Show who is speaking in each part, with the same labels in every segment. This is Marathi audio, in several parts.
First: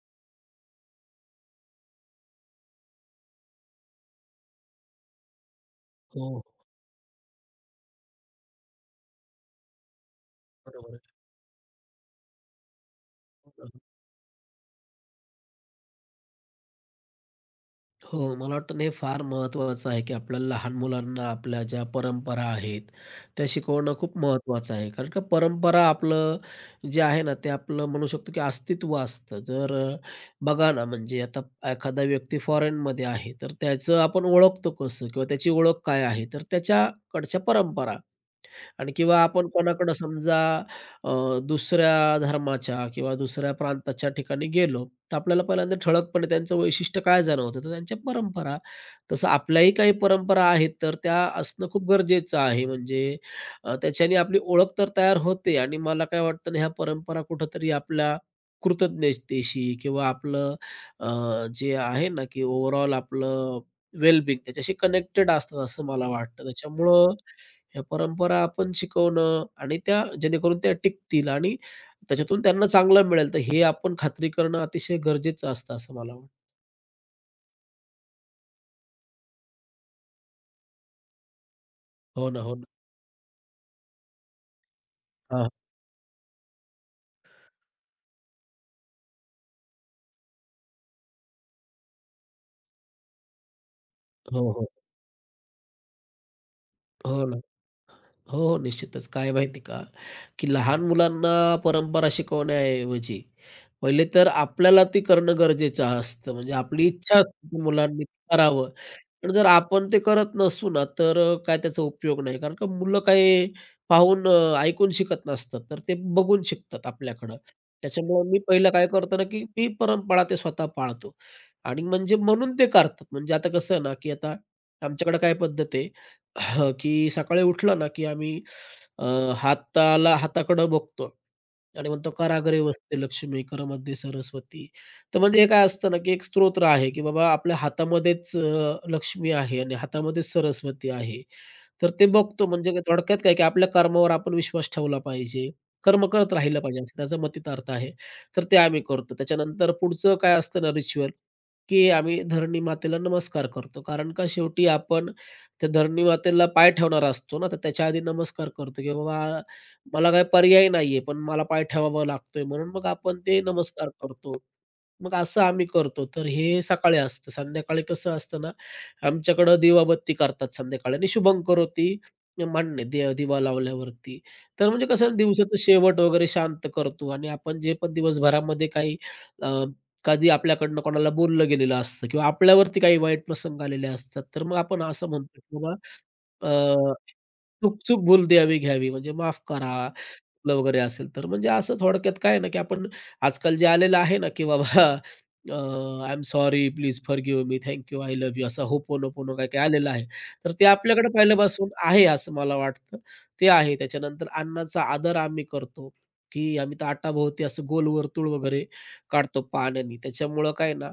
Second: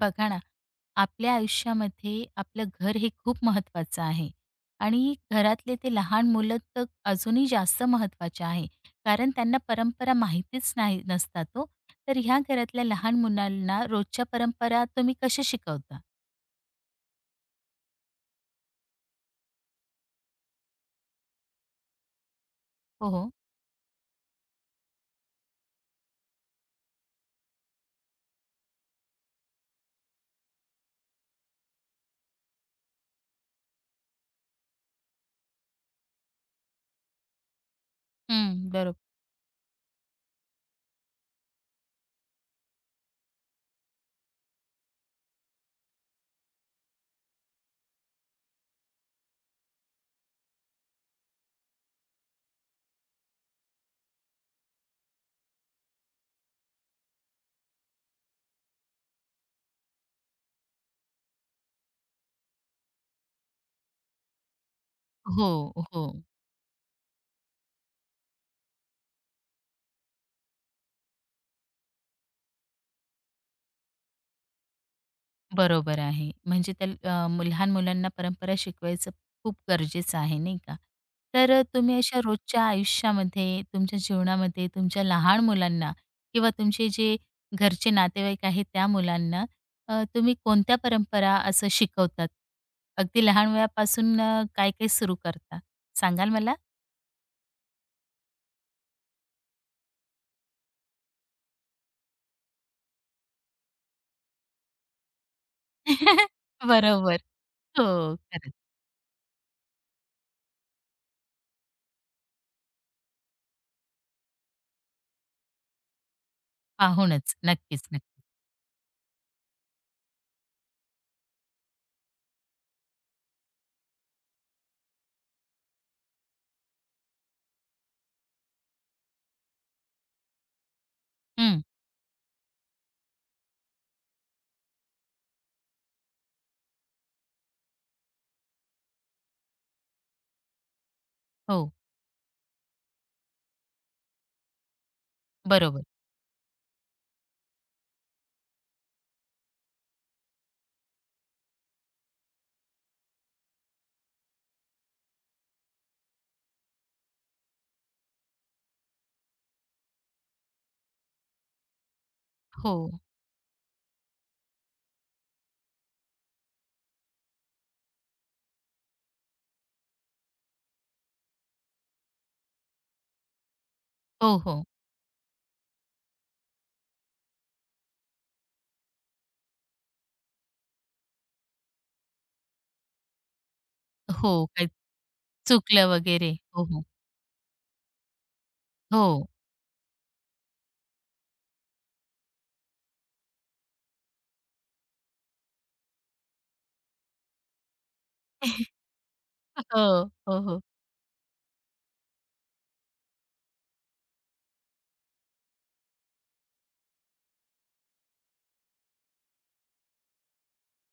Speaker 1: बघा ना, आपल्या आयुष्यामध्ये आपलं घर हे खूप महत्त्वाचं आहे आणि घरातले ते
Speaker 2: हो,
Speaker 1: लहान
Speaker 2: हो,
Speaker 1: मुलं तर अजूनही जास्त महत्त्वाचे आहे. कारण त्यांना परंपरा माहितीच
Speaker 2: बरोबर आहे.
Speaker 1: नाही नसतात ओ. तर ह्या घरातल्या लहान मुलांना रोजच्या परंपरा तुम्ही कशा शिकवता?
Speaker 2: हो, मला वाटतं ना हे फार महत्त्वाचं आहे, की आपल्याला लहान मुलांना आपल्या ज्या परंपरा आहेत,
Speaker 1: हो, हो.
Speaker 2: त्या शिकवणं खूप महत्त्वाचं आहे. कारण का परंपरा आपलं जे आहे ना, ते आपलं म्हणू शकतो, की अस्तित्व असतं. बघा ना, म्हणजे आता एखादा व्यक्ती फॉरेनमध्ये आहे, तर त्याचं आपण ओळखतो कसं किंवा त्याची ओळख काय आहे, तर त्याच्याकडच्या परंपरा.
Speaker 1: हं,
Speaker 2: आणि
Speaker 1: बरोबर.
Speaker 2: किंवा आपण कोणाकडं समजा दुसऱ्या धर्माच्या किंवा दुसऱ्या प्रांताच्या ठिकाणी गेलो, तर आपल्याला पहिल्यांदा ठळकपणे त्यांचं वैशिष्ट्य काय जाणवतं, तर त्यांच्या परंपरा. तसं आपल्याही काही परंपरा आहेत, तर त्या असणं खूप गरजेचं आहे. त्याच्याने आपली ओळख तर तयार होते आणि मला काय वाटतं ना, ह्या परंपरा कुठेतरी आपल्या कृतज्ञतेशी किंवा जे आहे ना, की ओव्हरऑल आपलं वेलबिंग त्याच्याशी कनेक्टेड
Speaker 1: हो,
Speaker 2: असतात असं
Speaker 1: हो.
Speaker 2: मला वाटतं. त्याच्यामुळं ह्या परंपरा आपण शिकवणं आणि त्या जेणेकरून त्या टिकतील आणि त्याच्यातून त्यांना चांगलं मिळेल, तर हे आपण खात्री करणं अतिशय गरजेचं असतं असं
Speaker 1: बरोबर
Speaker 2: मला वाटतं.
Speaker 1: आहे. म्हणजे त्या लहान मुलांना परंपरा शिकवायचं खूप गरजेचं आहे, नाही का? तर तुम्ही अशा
Speaker 2: हो ना, हो
Speaker 1: रोजच्या
Speaker 2: ना.
Speaker 1: आयुष्यामध्ये, तुमच्या जीवनामध्ये, तुमच्या लहान
Speaker 2: हां.
Speaker 1: मुलांना किंवा तुमचे जे घरचे नातेवाईक आहेत त्या मुलांना तुम्ही कोणत्या परंपरा असं शिकवतात? अगदी लहान वयापासून
Speaker 2: हो, हो.
Speaker 1: काय-काय सुरू करता? सांगाल मला?
Speaker 2: हो ना. हो, हो. निश्चितच. काय आहे माहिती आहे का, की लहान मुलांना परंपरा शिकवण्याऐवजी पहिले तर आपल्याला ती करणं गरजेचं असतं. म्हणजे आपली इच्छा
Speaker 1: बरोबर.
Speaker 2: असते की
Speaker 1: हो,
Speaker 2: मुलांनी ते
Speaker 1: खरंच.
Speaker 2: करावं. पण जर आपण ते करत नसू ना, तर काय त्याचा उपयोग नाही. कारण का मुलं काही पाहून, ऐकून शिकत नसतात, तर ते बघून शिकतात
Speaker 1: पाहूनच.
Speaker 2: आपल्याकडं.
Speaker 1: नक्कीच, नक्कीच.
Speaker 2: त्याच्यामुळे मी पहिलं काय करतो ना, की मी परंपरा ते स्वतः पाळतो आणि म्हणजे म्हणून ते करतात. म्हणजे आता कसं आहे ना, की आता आमच्याकडे काय पद्धत आहे हं, की सकाळी उठलं ना, की आम्ही अ, हाताला हाताकडं बघतो
Speaker 1: हं.
Speaker 2: आणि म्हणतो कराग्रे वसते लक्ष्मी, करमध्ये सरस्वती. तर म्हणजे हे काय असतं ना, की एक स्तोत्र आहे, की बाबा आपल्या हातामध्येच लक्ष्मी आहे आणि हातामध्येच सरस्वती आहे.
Speaker 1: हो.
Speaker 2: तर ते बघतो म्हणजे काय थोडक्यात काय, की आपल्या कर्मावर आपण विश्वास ठेवला पाहिजे.
Speaker 1: बरोबर.
Speaker 2: कर्म करत राहिलं पाहिजे असं त्याचा मतितार्थ आहे. तर ते आम्ही करतो. त्याच्यानंतर पुढचं काय असतं ना रिच्युअल, की आम्ही धरणी मातेला नमस्कार करतो. कारण का शेवटी आपण त्या धरणी मातेला पाय ठेवणारा असतो ना, तर त्याच्या आधी नमस्कार करतो, की बाबा मला काही पर्याय नाहीये, पण मला पाय ठेवावा लागतोय म्हणून
Speaker 1: हो.
Speaker 2: मग आपण ते नमस्कार करतो. मग असं आम्ही करतो. तर हे सकाळी असतं. संध्याकाळी कसं असतं ना, आमच्याकडं दिवाबत्ती करतात संध्याकाळी आणि शुभंकरोती मान्य दिवा लावल्यावरती.
Speaker 1: हो, हो.
Speaker 2: तर म्हणजे कसं दिवसाचं शेवट वगैरे शांत करतो आणि आपण जे पण दिवसभरामध्ये काही कधी आपल्याकडनं कोणाला बोललं गेलेलं असतं किंवा आपल्यावरती काही वाईट प्रसंग आलेले असतात, तर
Speaker 1: हो.
Speaker 2: मग आपण असं म्हणतो, की बाबा
Speaker 1: चुकलं वगैरे. हो, हो.
Speaker 2: अ, "चूक चूक भूल द्यावी घ्यावी" म्हणजे
Speaker 1: हो.
Speaker 2: माफ करा आपलं वगैरे असेल तर. म्हणजे असं थोडक्यात काय आहे ना, की आपण आजकाल जे आलेलं आहे ना, की बाबा अ, I am sorry, please forgive me, thank you, I love you असं होपोनोपोनो काय-काय
Speaker 1: हो,
Speaker 2: आलेलं आहे.
Speaker 1: हो,
Speaker 2: तर
Speaker 1: हो.
Speaker 2: ते आपल्याकडे पहिल्यापासून आहे असं मला वाटतं. ते आहे. त्याच्यानंतर अन्नाचा आदर आम्ही करतो, की आम्ही ताटाभोवती असं गोल वर्तुळ वगैरे काढतो पाण्यानी. त्याच्यामुळं काय ना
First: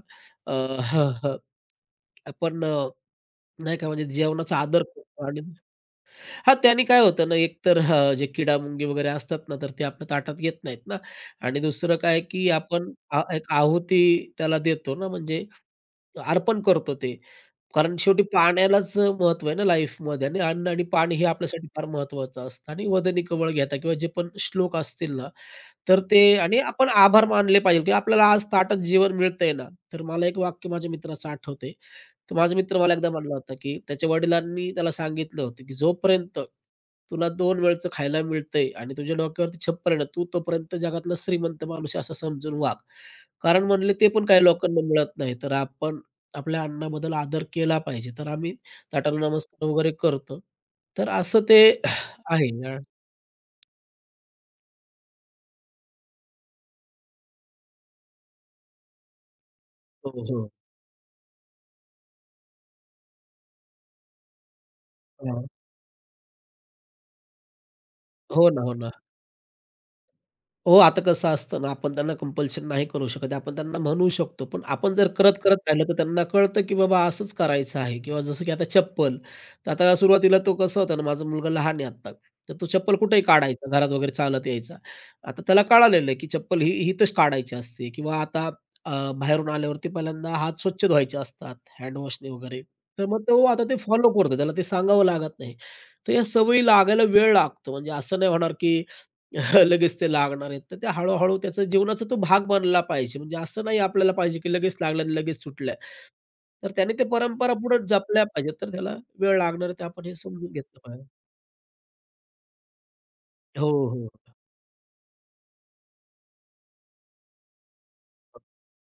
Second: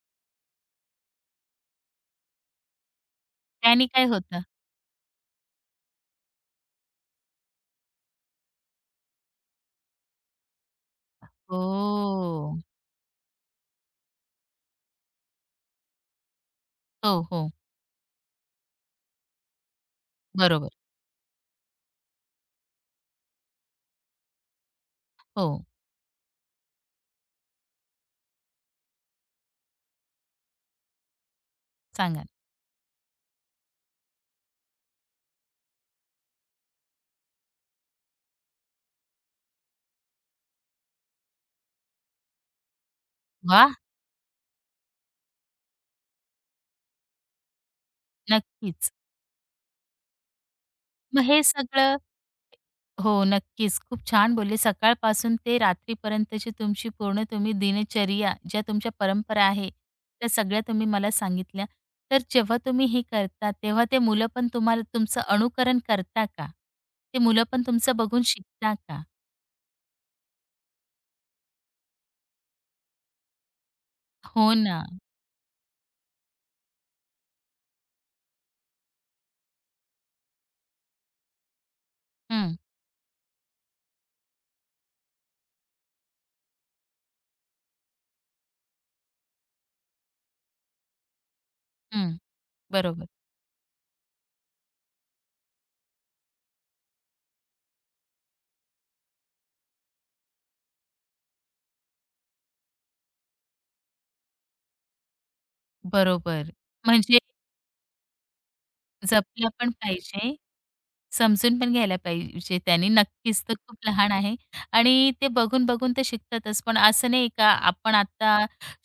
Speaker 2: अ, आपण नाही
Speaker 1: त्याने
Speaker 2: का म्हणजे
Speaker 1: काय होतं?
Speaker 2: जेवणाचा आदर करतो आणि त्याने काय होतं ना, एक तर जे किडामुंगी वगैरे असतात ना, तर ते आपल्या ताटात येत नाहीत ना आणि दुसरं काय,
Speaker 1: हो.
Speaker 2: की आपण आ एक आहुती त्याला देतो ना, म्हणजे अर्पण करतो ते.
Speaker 1: हो, हो.
Speaker 2: कारण शेवटी पाण्यालाच महत्त्व आहे ना लाईफमध्ये आणि अन्न
Speaker 1: बरोबर.
Speaker 2: आणि पाणी हे आपल्यासाठी फार महत्त्वाचं असतं आणि वदनी कवळ घेता किंवा जे पण श्लोक असतील ना,
Speaker 1: हो,
Speaker 2: तर ते आणि आपण आभार मानले पाहिजे, की आपल्याला आज ताटात जेवण मिळतंय ना. तर मला एक वाक्य माझ्या मित्राचं आठवतंय.
Speaker 1: सांगा. ना.
Speaker 2: तर माझा मित्र मला एकदा म्हणला होता, की त्याच्या वडिलांनी त्याला सांगितलं होतं, की "जोपर्यंत तुला 2 वेळचं खायला मिळतंय आणि तुझ्या डोक्यावरती छप्पर आहे ना, तू तोपर्यंत जगातला श्रीमंत माणूस आहे असं समजून वाग." कारण
Speaker 1: वा,
Speaker 2: म्हणले ते पण काही लोकांना मिळत नाही. तर आपण आपल्या अन्नाबद्दल आदर केला पाहिजे. तर आम्ही
Speaker 1: नक्कीच.
Speaker 2: ताटाला नमस्कार वगैरे करतो. तर
Speaker 1: मग
Speaker 2: असं
Speaker 1: हे
Speaker 2: ते
Speaker 1: सगळं
Speaker 2: आहे.
Speaker 1: हो, नक्कीच. खूप छान बोलले. सकाळपासून ते रात्रीपर्यंतची तुमची पूर्ण तुम्ही दिनचर्या, ज्या तुमच्या परंपरा आहे,
Speaker 2: हो,
Speaker 1: त्या
Speaker 2: हो.
Speaker 1: सगळ्या तुम्ही मला सांगितल्या. तर जेव्हा तुम्ही हे करता, तेव्हा ते मुलं पण तुम्हाला तुमचं अनुकरण करता का? ते मुलं पण तुमचं बघून
Speaker 2: हो ना, हो
Speaker 1: शिकता
Speaker 2: ना.
Speaker 1: का?
Speaker 2: हो, आता कसं असतं ना, आपण त्यांना कंपल्शन नाही करू शकत. आपण त्यांना म्हणू शकतो.
Speaker 1: हो
Speaker 2: पण
Speaker 1: ना.
Speaker 2: आपण जर करत, करत राहिलं, तर त्यांना कळतं, की बाबा असंच करायचं आहे किंवा जसं की आता चप्पल. तर आता सुरुवातीला तो कसं होता ना, माझा मुलगा लहान आहे आत्ता. तर
Speaker 1: हं,
Speaker 2: तो चप्पल कुठेही काढायचा, घरात वगैरे चालत यायचा. आता त्याला कळालेलं आहे, की चप्पल ही इथंच काढायची असते किंवा आता अ, बाहेरून आल्यावरती पहिल्यांदा हात स्वच्छ धुवायचे असतात, हँड
Speaker 1: हं.
Speaker 2: वगैरे. तर
Speaker 1: बरोबर,
Speaker 2: मग तो आता ते फॉलो करतो. त्याला ते सांगावं लागत नाही. तर या सवयी लागायला वेळ लागतो. म्हणजे असं नाही होणार, की लगेच ते लागणार आहेत. तर ते हळू त्याचा जीवनाचा तो भाग बनला पाहिजे. म्हणजे असं नाही आपल्याला पाहिजे, की लगेच लागल्या आणि लगेच सुटल्या.
Speaker 1: बरोबर.
Speaker 2: तर त्याने ते
Speaker 1: म्हणजे
Speaker 2: परंपरा पुढे जपल्या पाहिजेत. तर त्याला वेळ
Speaker 1: जपलं
Speaker 2: लागणार
Speaker 1: पण
Speaker 2: आहे, ते आपण हे
Speaker 1: पाहिजे,
Speaker 2: समजून घेतलं पाहिजे.
Speaker 1: समजून पण घ्यायला पाहिजे त्याने. नक्कीच, तो
Speaker 2: हो,
Speaker 1: खूप
Speaker 2: हो.
Speaker 1: लहान आहे आणि ते बघून-बघून ते शिकतातच. पण असं नाही का आपण आता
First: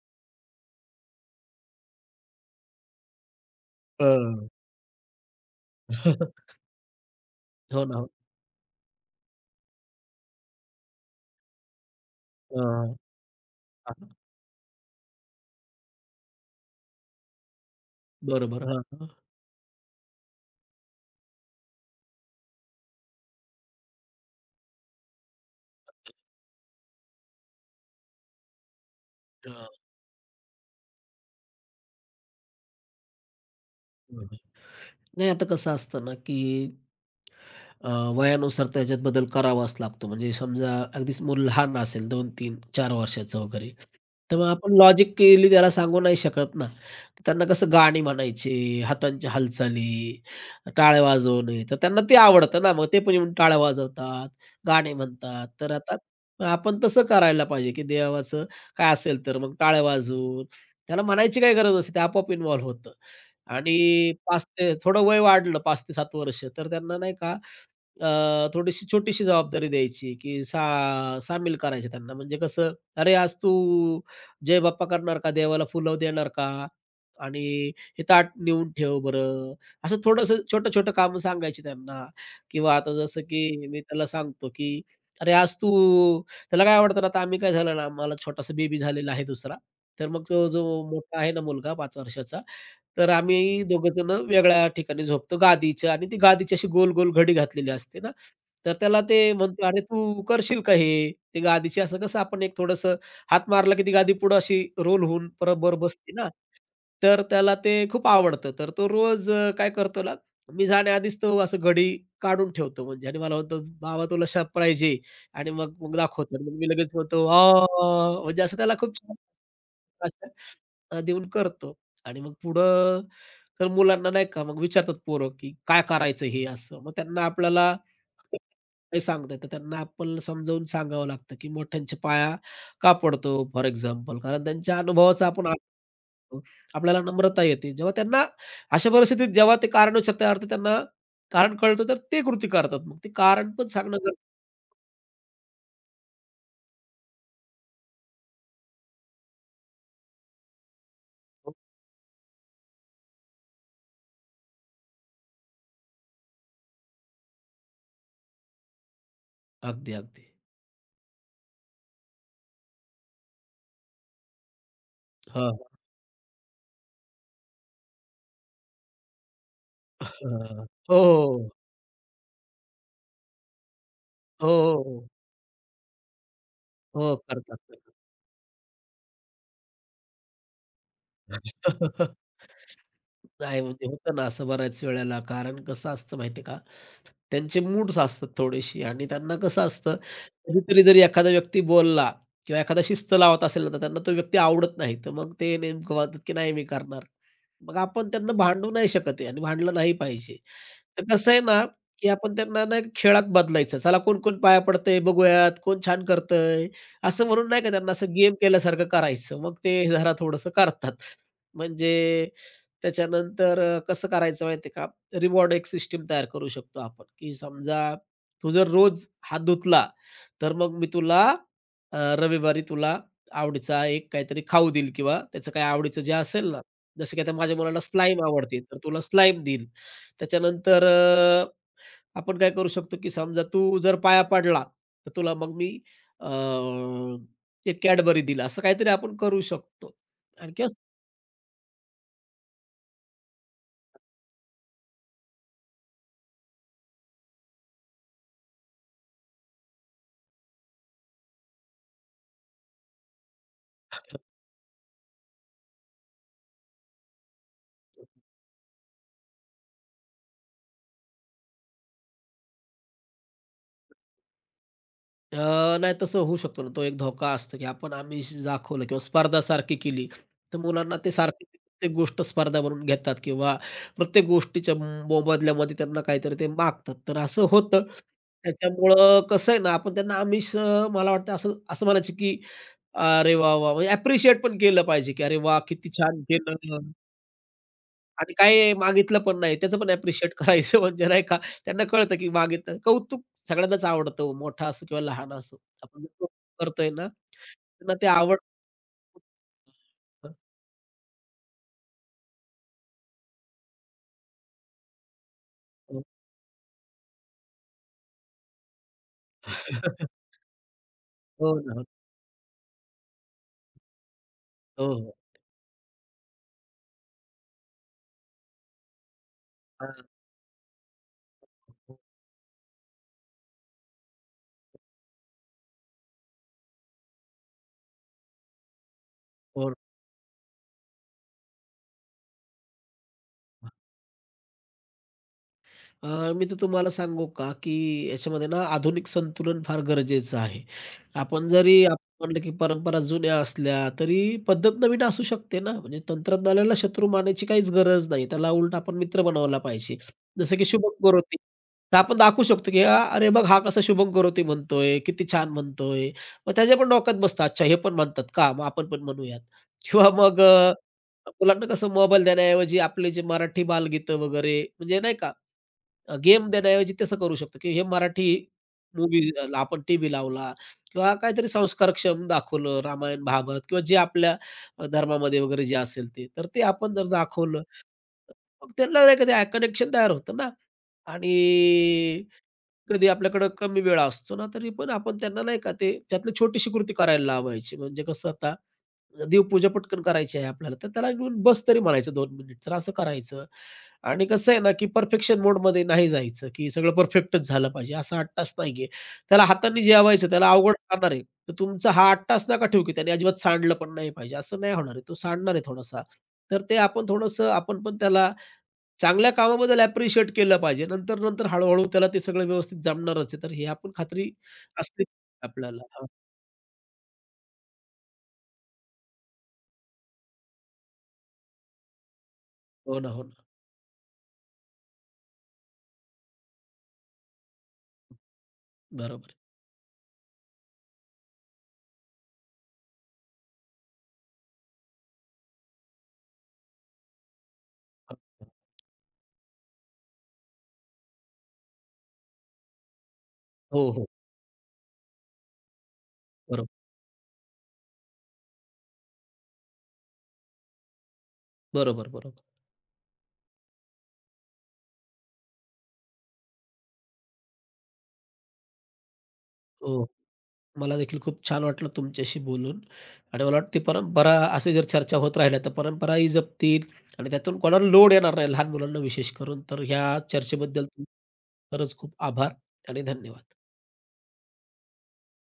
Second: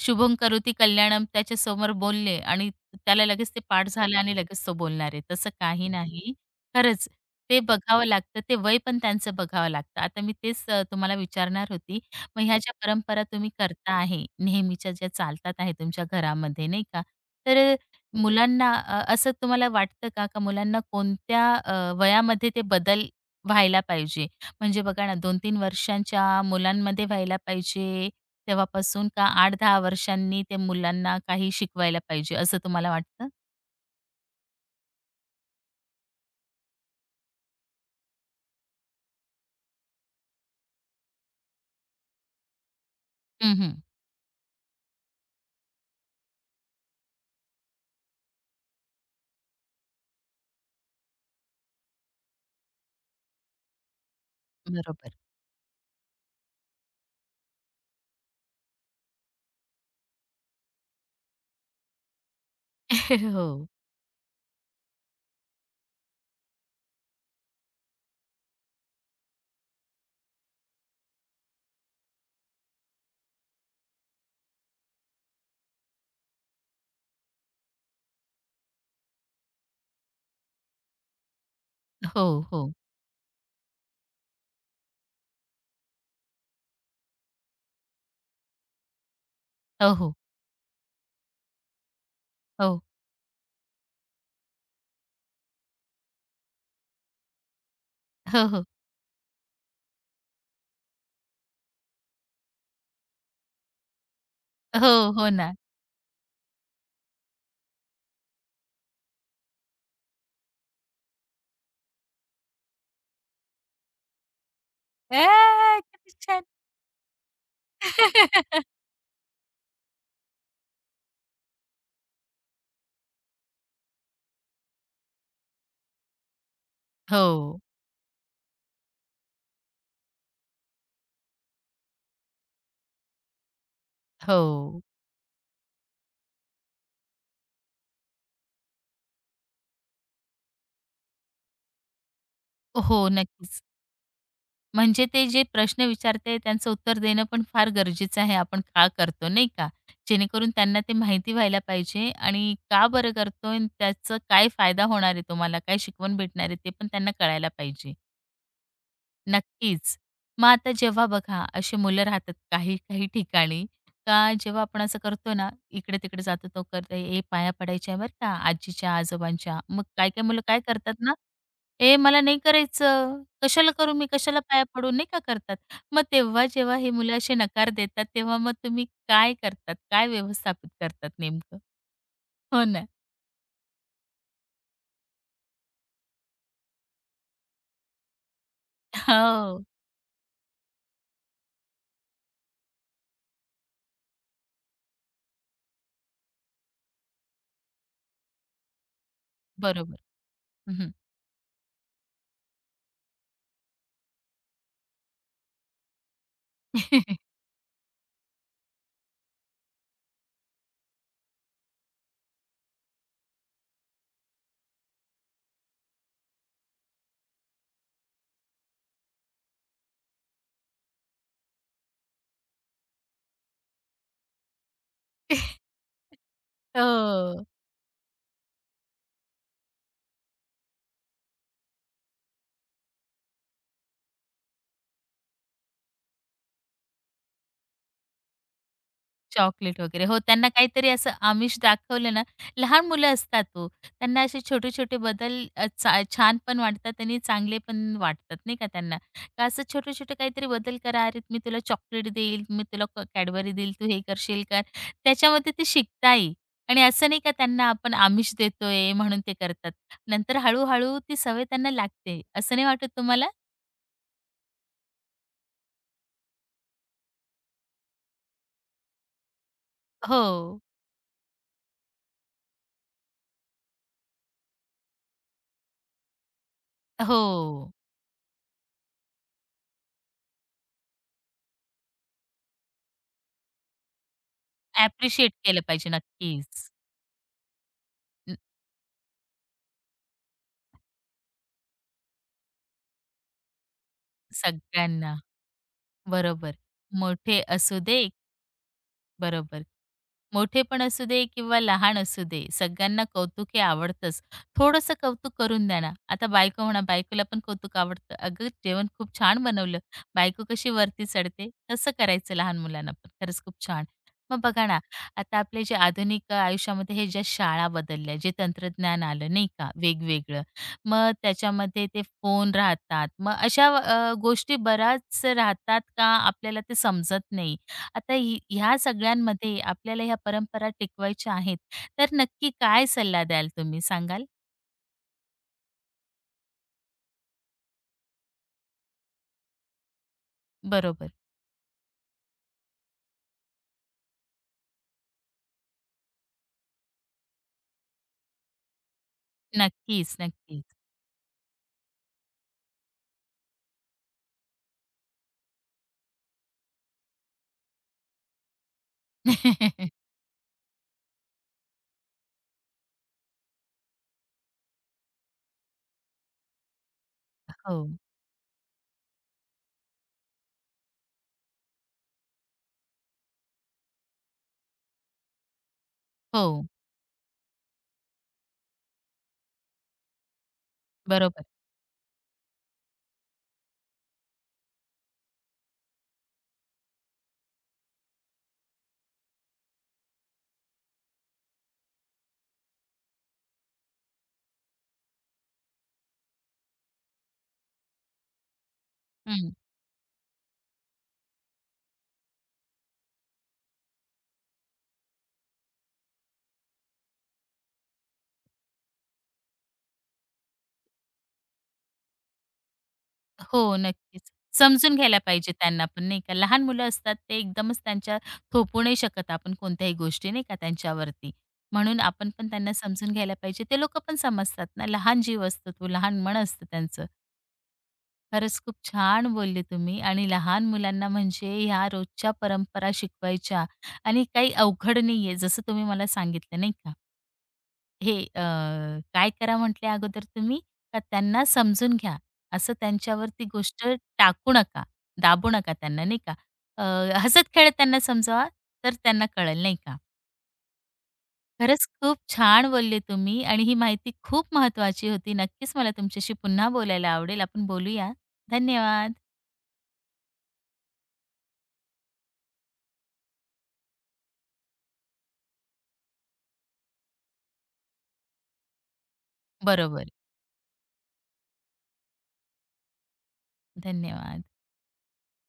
Speaker 1: शुभं करोती कल्याणम त्याच्यासमोर बोलले आणि त्याला लगेच ते पाठ झालं आणि
Speaker 2: हं.
Speaker 1: लगेच तो बोलणार आहे. तसं काही नाही. खरंच ते
Speaker 2: हो
Speaker 1: बघावं
Speaker 2: ना.
Speaker 1: लागतं. ते वय पण त्यांचं बघावं लागतं. आता मी तेच तुम्हाला विचारणार होती. मग ह्या ज्या
Speaker 2: हां.
Speaker 1: परंपरा तुम्ही करता आहे, नेहमीच्या ज्या चालतात आहे तुमच्या घरामध्ये, नाही का? तर
Speaker 2: बरोबर.
Speaker 1: मुलांना
Speaker 2: हां, हां.
Speaker 1: असं तुम्हाला वाटतं का, का मुलांना कोणत्या वयामध्ये ते बदल व्हायला पाहिजे? म्हणजे बघा ना 2-3 वर्षांच्या मुलांमध्ये व्हायला पाहिजे, तेव्हापासून का 8-10 वर्षांनी ते मुलांना काही शिकवायला पाहिजे, असं तुम्हाला वाटतं?
Speaker 2: हां. नाही आता कसं असतं ना, की अ, वयानुसार त्याच्यात बदल करावाच लागतो. म्हणजे समजा अगदीच मूल लहान असेल 2 3 4 वर्षाचं
Speaker 1: हं,
Speaker 2: वगैरे,
Speaker 1: हं.
Speaker 2: तर मग आपण लॉजिकली त्याला सांगू नाही शकत ना. तर त्यांना कसं गाणी म्हणायची, हातांची हालचाली, टाळ्या वाजवणे, तर त्यांना ते आवडतं ना. मग ते पण येऊन टाळ्या वाजवतात, गाणी
Speaker 1: बरोबर.
Speaker 2: म्हणतात. तर आता आपण तसं करायला पाहिजे, की देवाचं काय असेल तर मग टाळ्या वाजवून त्याला म्हणायची काही गरज नसते. ते आपोआप इन्व्हॉल्व होतं.
Speaker 1: हो.
Speaker 2: आणि 5 ते थोडं वय वाढलं 5 ते 7 वर्ष, तर त्यांना नाही का अ, थोडीशी छोटीशी जबाबदारी द्यायची, की सा सामील करायचे त्यांना. म्हणजे कसं, "अरे, आज तू जय बाप्पा करणार का? देवाला फुलं देणार का? आणि हे ताट नेऊन ठेव बरं." असं थोडंसं छोटं-छोटं कामं सांगायची त्यांना
Speaker 1: हो, हो.
Speaker 2: किंवा आता जसं की मी त्याला सांगतो, की "अरे, आज तू" त्याला काय आवडतं ना, आता आम्ही काय झालं ना, आम्हाला छोटासा बेबी झालेला आहे दुसरा.
Speaker 1: हो,
Speaker 2: तर
Speaker 1: हो.
Speaker 2: मग तो जो मोठा आहे ना मुलगा 5 वर्षाचा,
Speaker 1: हो.
Speaker 2: तर आम्ही दोघंजणं वेगळ्या ठिकाणी झोपतो गादीच्या आणि ती गादीची अशी गोल-गोल घडी घातलेली असते ना,
Speaker 1: हो, हो.
Speaker 2: तर त्याला ते म्हणतो, "अरे तू करशील का हे?" ते गादीची असं कसं आपण एक थोडंसं हात मारला की ती गादी पुढं अशी
Speaker 1: हो,
Speaker 2: रोल होऊन
Speaker 1: हो ना.
Speaker 2: बरोबर बसते ना, तर त्याला ते खूप आवडतं. तर तो रोज काय करतो ना, मी जाण्याआधीच तो असं घडी काढून ठेवतो म्हणजे आणि मला म्हणतो, "बाबा तुला शाप पाहिजे" आणि मग
Speaker 1: आ,
Speaker 2: मग
Speaker 1: किती
Speaker 2: दाखवतो
Speaker 1: छान!
Speaker 2: आणि मग मी लगेच म्हणतो, "आह!" म्हणजे असं त्याला खूप छान अशा अ, देऊन करतो. आणि मग पुढं तर मुलांना नाही का मग विचारतात पोरं, की "काय करायचं हे?" असं. मग त्यांना
Speaker 1: हो.
Speaker 2: आपल्याला नाही सांगता येतं. त्यांना आपण समजावून सांगावं लागतं, की मोठ्यांच्या पाया का पडतो फॉर एक्झाम्पल. कारण त्यांच्या
Speaker 1: हो.
Speaker 2: अनुभवाचा आपण आदर करतो. आपल्याला नम्रता येते. जेव्हा त्यांना अशा परिस्थितीत जेव्हा ते कारण विचारतात त्याचा अर्थ त्यांना कारण कळतं, तर ते कृती करतात. मग
Speaker 1: हो,
Speaker 2: ते कारण
Speaker 1: नक्कीच.
Speaker 2: पण सांगणं गरजेचं
Speaker 1: म्हणजे ते जे प्रश्न विचारते त्यांचं उत्तर देणं पण फार गरजेचं आहे. आपण का करतो नाही का? जेणेकरून त्यांना ते माहिती
Speaker 2: आहे.
Speaker 1: व्हायला पाहिजे आणि का बरं करतोय आणि त्याचा काय फायदा होणार आहे तुम्हाला, काय शिकवण भेटणार आहे ते पण त्यांना कळायला पाहिजे.
Speaker 2: अगदी,
Speaker 1: नक्कीच.
Speaker 2: अगदी.
Speaker 1: मग आता जेव्हा बघा अशी मुलं राहतात काही काही ठिकाणी का जेव्हा आपण असं करतो ना,
Speaker 2: हां.
Speaker 1: इकडे-तिकडे जातो तो करतो, "ए पाया पडायच्या बरं का आजीच्या, आजोबांच्या." मग काही काही मुलं काय
Speaker 2: हां.
Speaker 1: करतात
Speaker 2: हो,
Speaker 1: ना
Speaker 2: हो.
Speaker 1: "ए, मला नाही करायचं. कशाला करू मी? कशाला
Speaker 2: हो,
Speaker 1: पाया
Speaker 2: हो,
Speaker 1: पडू?"
Speaker 2: हो.
Speaker 1: नाही का करतात. मग तेव्हा जेव्हा हे
Speaker 2: हो,
Speaker 1: मुलं असे
Speaker 2: करतात,
Speaker 1: नकार
Speaker 2: करतात.
Speaker 1: देतात, तेव्हा मग तुम्ही काय करतात? काय व्यवस्थापित करतात नेमकं? हो ना.
Speaker 2: नाही म्हणजे होतं ना असं बऱ्याच वेळेला. कारण कसं असतं माहिती का, त्यांचे मूड्स असतात थोडेशी आणि त्यांना
Speaker 1: हो.
Speaker 2: कसं असतं, कधीतरी जरी एखादा व्यक्ती बोलला किंवा एखादा शिस्त लावत असेल ना, तर त्यांना तो व्यक्ती आवडत नाही. तर मग ते नेमकं म्हणतात, की नाही मी करणार. मग आपण त्यांना भांडू नाही शकत आहे आणि भांडलं नाही
Speaker 1: बरोबर.
Speaker 2: पाहिजे.
Speaker 1: हं, हं.
Speaker 2: तर कसं आहे ना, की आपण त्यांना ना खेळात बदलायचं. चला कोण-कोण पाया पडतंय बघूयात, कोण छान करतंय, असं म्हणून नाही का त्यांना असं गेम केल्यासारखं करायचं. मग ते जरा थोडंसं करतात. म्हणजे त्याच्यानंतर, कसं करायचं माहिती आहे का? रिवॉर्ड एक सिस्टम तयार करू शकतो आपण, की समजा तू जर रोज हात धुतला, तर मग मी तुला रविवारी तुला आवडीचा एक काहीतरी खाऊ देईल किंवा त्याचं काही आवडीचं जे असेल ना, जसं की आता
Speaker 1: हो.
Speaker 2: माझ्या मुलाला स्लाईम आवडते, तर तुला स्लाईम देईल. त्याच्यानंतर, आपण काय करू शकतो, की समजा तू जर पाया पडला, तर तुला मग मी अ, एक कॅडबरी देईल, असं काहीतरी आपण करू
Speaker 1: चॉकलेट
Speaker 2: शकतो.
Speaker 1: वगैरे. हो, त्यांना
Speaker 2: आणि
Speaker 1: काहीतरी असं आमिष दाखवलं ना, लहान मुलं असतात ओ. त्यांना असे छोटे-छोटे बदल चा छान पण वाटतात आणि चांगले पण वाटतात नाही का त्यांना. का असं छोटे-छोटे काहीतरी बदल करा. "अरे, मी तुला चॉकलेट देईल, मी तुला Cadbury देईल, तू हे करशील का?" त्याच्यामध्ये ते शिकताही आणि असं नाही का त्यांना आपण आमिष देतोय म्हणून ते करतात. नंतर हळू ती सवय त्यांना लागते. असं नाही वाटत तुम्हाला?
Speaker 2: नाही तसं होऊ शकतो ना, तो एक धोका असतो, की आपण आमिष दाखवलं किंवा स्पर्धा सारखी केली, तर
Speaker 1: हो.
Speaker 2: मुलांना ते सारखी प्रत्येक गोष्ट स्पर्धा बनवून घेतात किंवा प्रत्येक गोष्टीच्या मोबदल्यामध्ये त्यांना काहीतरी ते मागतात. तर
Speaker 1: हो.
Speaker 2: असं होतं. त्याच्यामुळं कसं आहे ना, आपण त्यांना आमिष, मला वाटतं असं असं म्हणायचं, की "अरे वाह, वाह!" म्हणजे ॲप्रिशिएट पण केलं पाहिजे, की
Speaker 1: ॲप्रिशिएट
Speaker 2: "अरे वाह!
Speaker 1: केलं
Speaker 2: किती
Speaker 1: पाहिजे
Speaker 2: छान
Speaker 1: नक्कीच.
Speaker 2: केलं." आणि
Speaker 1: अं,
Speaker 2: काही मागितलं पण नाही. त्याचं पण ॲप्रिशिएट करायचं म्हणजे नाही का, त्यांना कळतं की मागितलं कौतुक सगळ्यांनाच आवडतं हो, मोठा असो किंवा
Speaker 1: सगळ्यांना.
Speaker 2: लहान असो. आपण जे कौतुक
Speaker 1: बरोबर.
Speaker 2: करतोय ना,
Speaker 1: मोठे असू
Speaker 2: त्यांना
Speaker 1: दे
Speaker 2: ते आवड
Speaker 1: बरोबर.
Speaker 2: हो,
Speaker 1: मोठे पण असू दे किंवा लहान असू दे, सगळ्यांना कौतुक हे आवडतंच. थोडंसं कौतुक करून द्या ना. आता बायको म्हणा, बायकोला पण कौतुक आवडतं. "अगं, जेवण खूप छान बनवलं." बायको कशी वरती चढते,
Speaker 2: हो. ना हो
Speaker 1: तसं करायचं लहान मुलांना पण. खरंच खूप छान. मग बघा ना,
Speaker 2: हो, हो.
Speaker 1: आता आपले जे आधुनिक आयुष्यामध्ये हे ज्या शाळा बदलल्या, जे तंत्रज्ञान आलं नाही का
Speaker 2: हां.
Speaker 1: वेगवेगळं, मग त्याच्यामध्ये
Speaker 2: हो,
Speaker 1: ते फोन राहतात. मग अशा गोष्टी बऱ्याच राहतात का आपल्याला ते समजत नाही? आता ही ह्या सगळ्यांमध्ये
Speaker 2: हो.
Speaker 1: आपल्याला ह्या परंपरा टिकवायच्या आहेत, तर नक्की काय सल्ला द्याल तुम्ही सांगाल?
Speaker 2: अ, मी तर तुम्हाला सांगू का, की याच्यामध्ये ना आधुनिक संतुलन फार गरजेचं आहे.
Speaker 1: बरोबर.
Speaker 2: आपण जरी आपण म्हणलं की परंपरा जुन्या असल्या, तरी पद्धत नवीन असू शकते ना. म्हणजे तंत्रज्ञानाला शत्रू मानायची काहीच गरज नाही. त्याला उलट आपण मित्र बनवला पाहिजे.
Speaker 1: नक्कीच,
Speaker 2: जसं की
Speaker 1: नक्कीच.
Speaker 2: शुभम करोती. तर आपण दाखवू शकतो की "हां, अरे बघ हा कसा शुभम करोती म्हणतोय, किती छान म्हणतोय." मग त्याच्या पण डोक्यात बसतं, "अच्छा हे पण म्हणतात का? मग आपण पण म्हणूयात." किंवा मग, मुलांना कसं मोबाईल देण्याऐवजी आपले जे मराठी बालगीतं वगैरे म्हणजे नाही का गेम देण्याऐवजी तसं करू शकतो, की
Speaker 1: हो,
Speaker 2: हे मराठी मूव्ही, आपण टीव्ही लावला किंवा काहीतरी संस्कारक्षम दाखवलं, रामायण, महाभारत किंवा जे आपल्या धर्मामध्ये वगैरे जे असेल ते. तर
Speaker 1: हो.
Speaker 2: ते आपण जर दाखवलं मग त्यांना नाही का कनेक्शन तयार होतं ना आणि
Speaker 1: बरोबर.
Speaker 2: कधी आपल्याकडं कमी वेळ असतो ना, तरी पण आपण त्यांना नाही का ते त्यातली छोटीशी कृती करायला लावायची. म्हणजे कसं आता देवपूजा पटकन करायची आहे आपल्याला, तर त्याला घेऊन बस तरी म्हणायचं 2 मिनिट. तर असं करायचं आणि कसं आहे ना, की परफेक्शन मोडमध्ये नाही जायचं, की सगळं परफेक्टच झालं पाहिजे असा हट्टाच नाहीये. त्याला
Speaker 1: हं.
Speaker 2: हातांनी जेवायचं, त्याला अवघड जाणार तर तुमचा हा 8 तास नका ठेवू, की त्याने अजिबात सांडलं पण नाही पाहिजे, असं नाही होणार आहे. तो सांडणार आहे थोडासा. तर ते आपण थोडंसं आपण पण त्याला चांगल्या कामाबद्दल ॲप्रिशिएट केलं पाहिजे. नंतर, नंतर हळू-हळू त्याला ते सगळं व्यवस्थित जमणारच आहे. तर हे
Speaker 1: हो,
Speaker 2: आपण
Speaker 1: नक्कीच.
Speaker 2: खात्री
Speaker 1: समजून
Speaker 2: असते
Speaker 1: घ्यायला पाहिजे
Speaker 2: आपल्याला.
Speaker 1: त्यांना पण
Speaker 2: हां.
Speaker 1: नाही का. लहान मुलं असतात ते एकदमच त्यांच्या थोपू नाही शकत आपण कोणत्याही गोष्टी नाही का त्यांच्यावरती. म्हणून आपण पण त्यांना
Speaker 2: हो ना,
Speaker 1: समजून
Speaker 2: हो ना.
Speaker 1: घ्यायला पाहिजे. ते लोकं पण समजतात ना, लहान जीव असतो तो, लहान मन असतं त्यांचं. खरंच खूप छान
Speaker 2: बरोबर आहे.
Speaker 1: बोलले तुम्ही आणि लहान मुलांना म्हणजे ह्या रोजच्या परंपरा शिकवायच्या आणि काही अवघड नाही आहे जसं तुम्ही मला सांगितलं नाही का हे काय करा म्हटले अगोदर तुम्ही का त्यांना समजून घ्या असं त्यांच्यावर ती गोष्ट
Speaker 2: हो, हो.
Speaker 1: टाकू नका दाबू नका त्यांना नाही का
Speaker 2: बरोबर,
Speaker 1: अ, हसत खेळत त्यांना समजावा तर त्यांना कळेल नाही का खरंच
Speaker 2: बरोबर,
Speaker 1: खूप
Speaker 2: बरोबर.
Speaker 1: छान बोलले तुम्ही आणि ही माहिती खूप महत्वाची होती नक्कीच मला तुमच्याशी पुन्हा बोलायला आवडेल आपण बोलूया धन्यवाद
Speaker 2: हो. मला देखील खूप छान वाटलं तुमच्याशी बोलून आणि मला वाटते परंपरा असे जर चर्चा होत राहिल्या तर परंपराही जपतील आणि त्यातून कोणाला लोड येणार नाही लहान मुलांना विशेष करून. तर
Speaker 1: बरोबर
Speaker 2: ह्या चर्चेबद्दल तुम खरंच खूप आभार आणि धन्यवाद.
Speaker 1: धन्यवाद.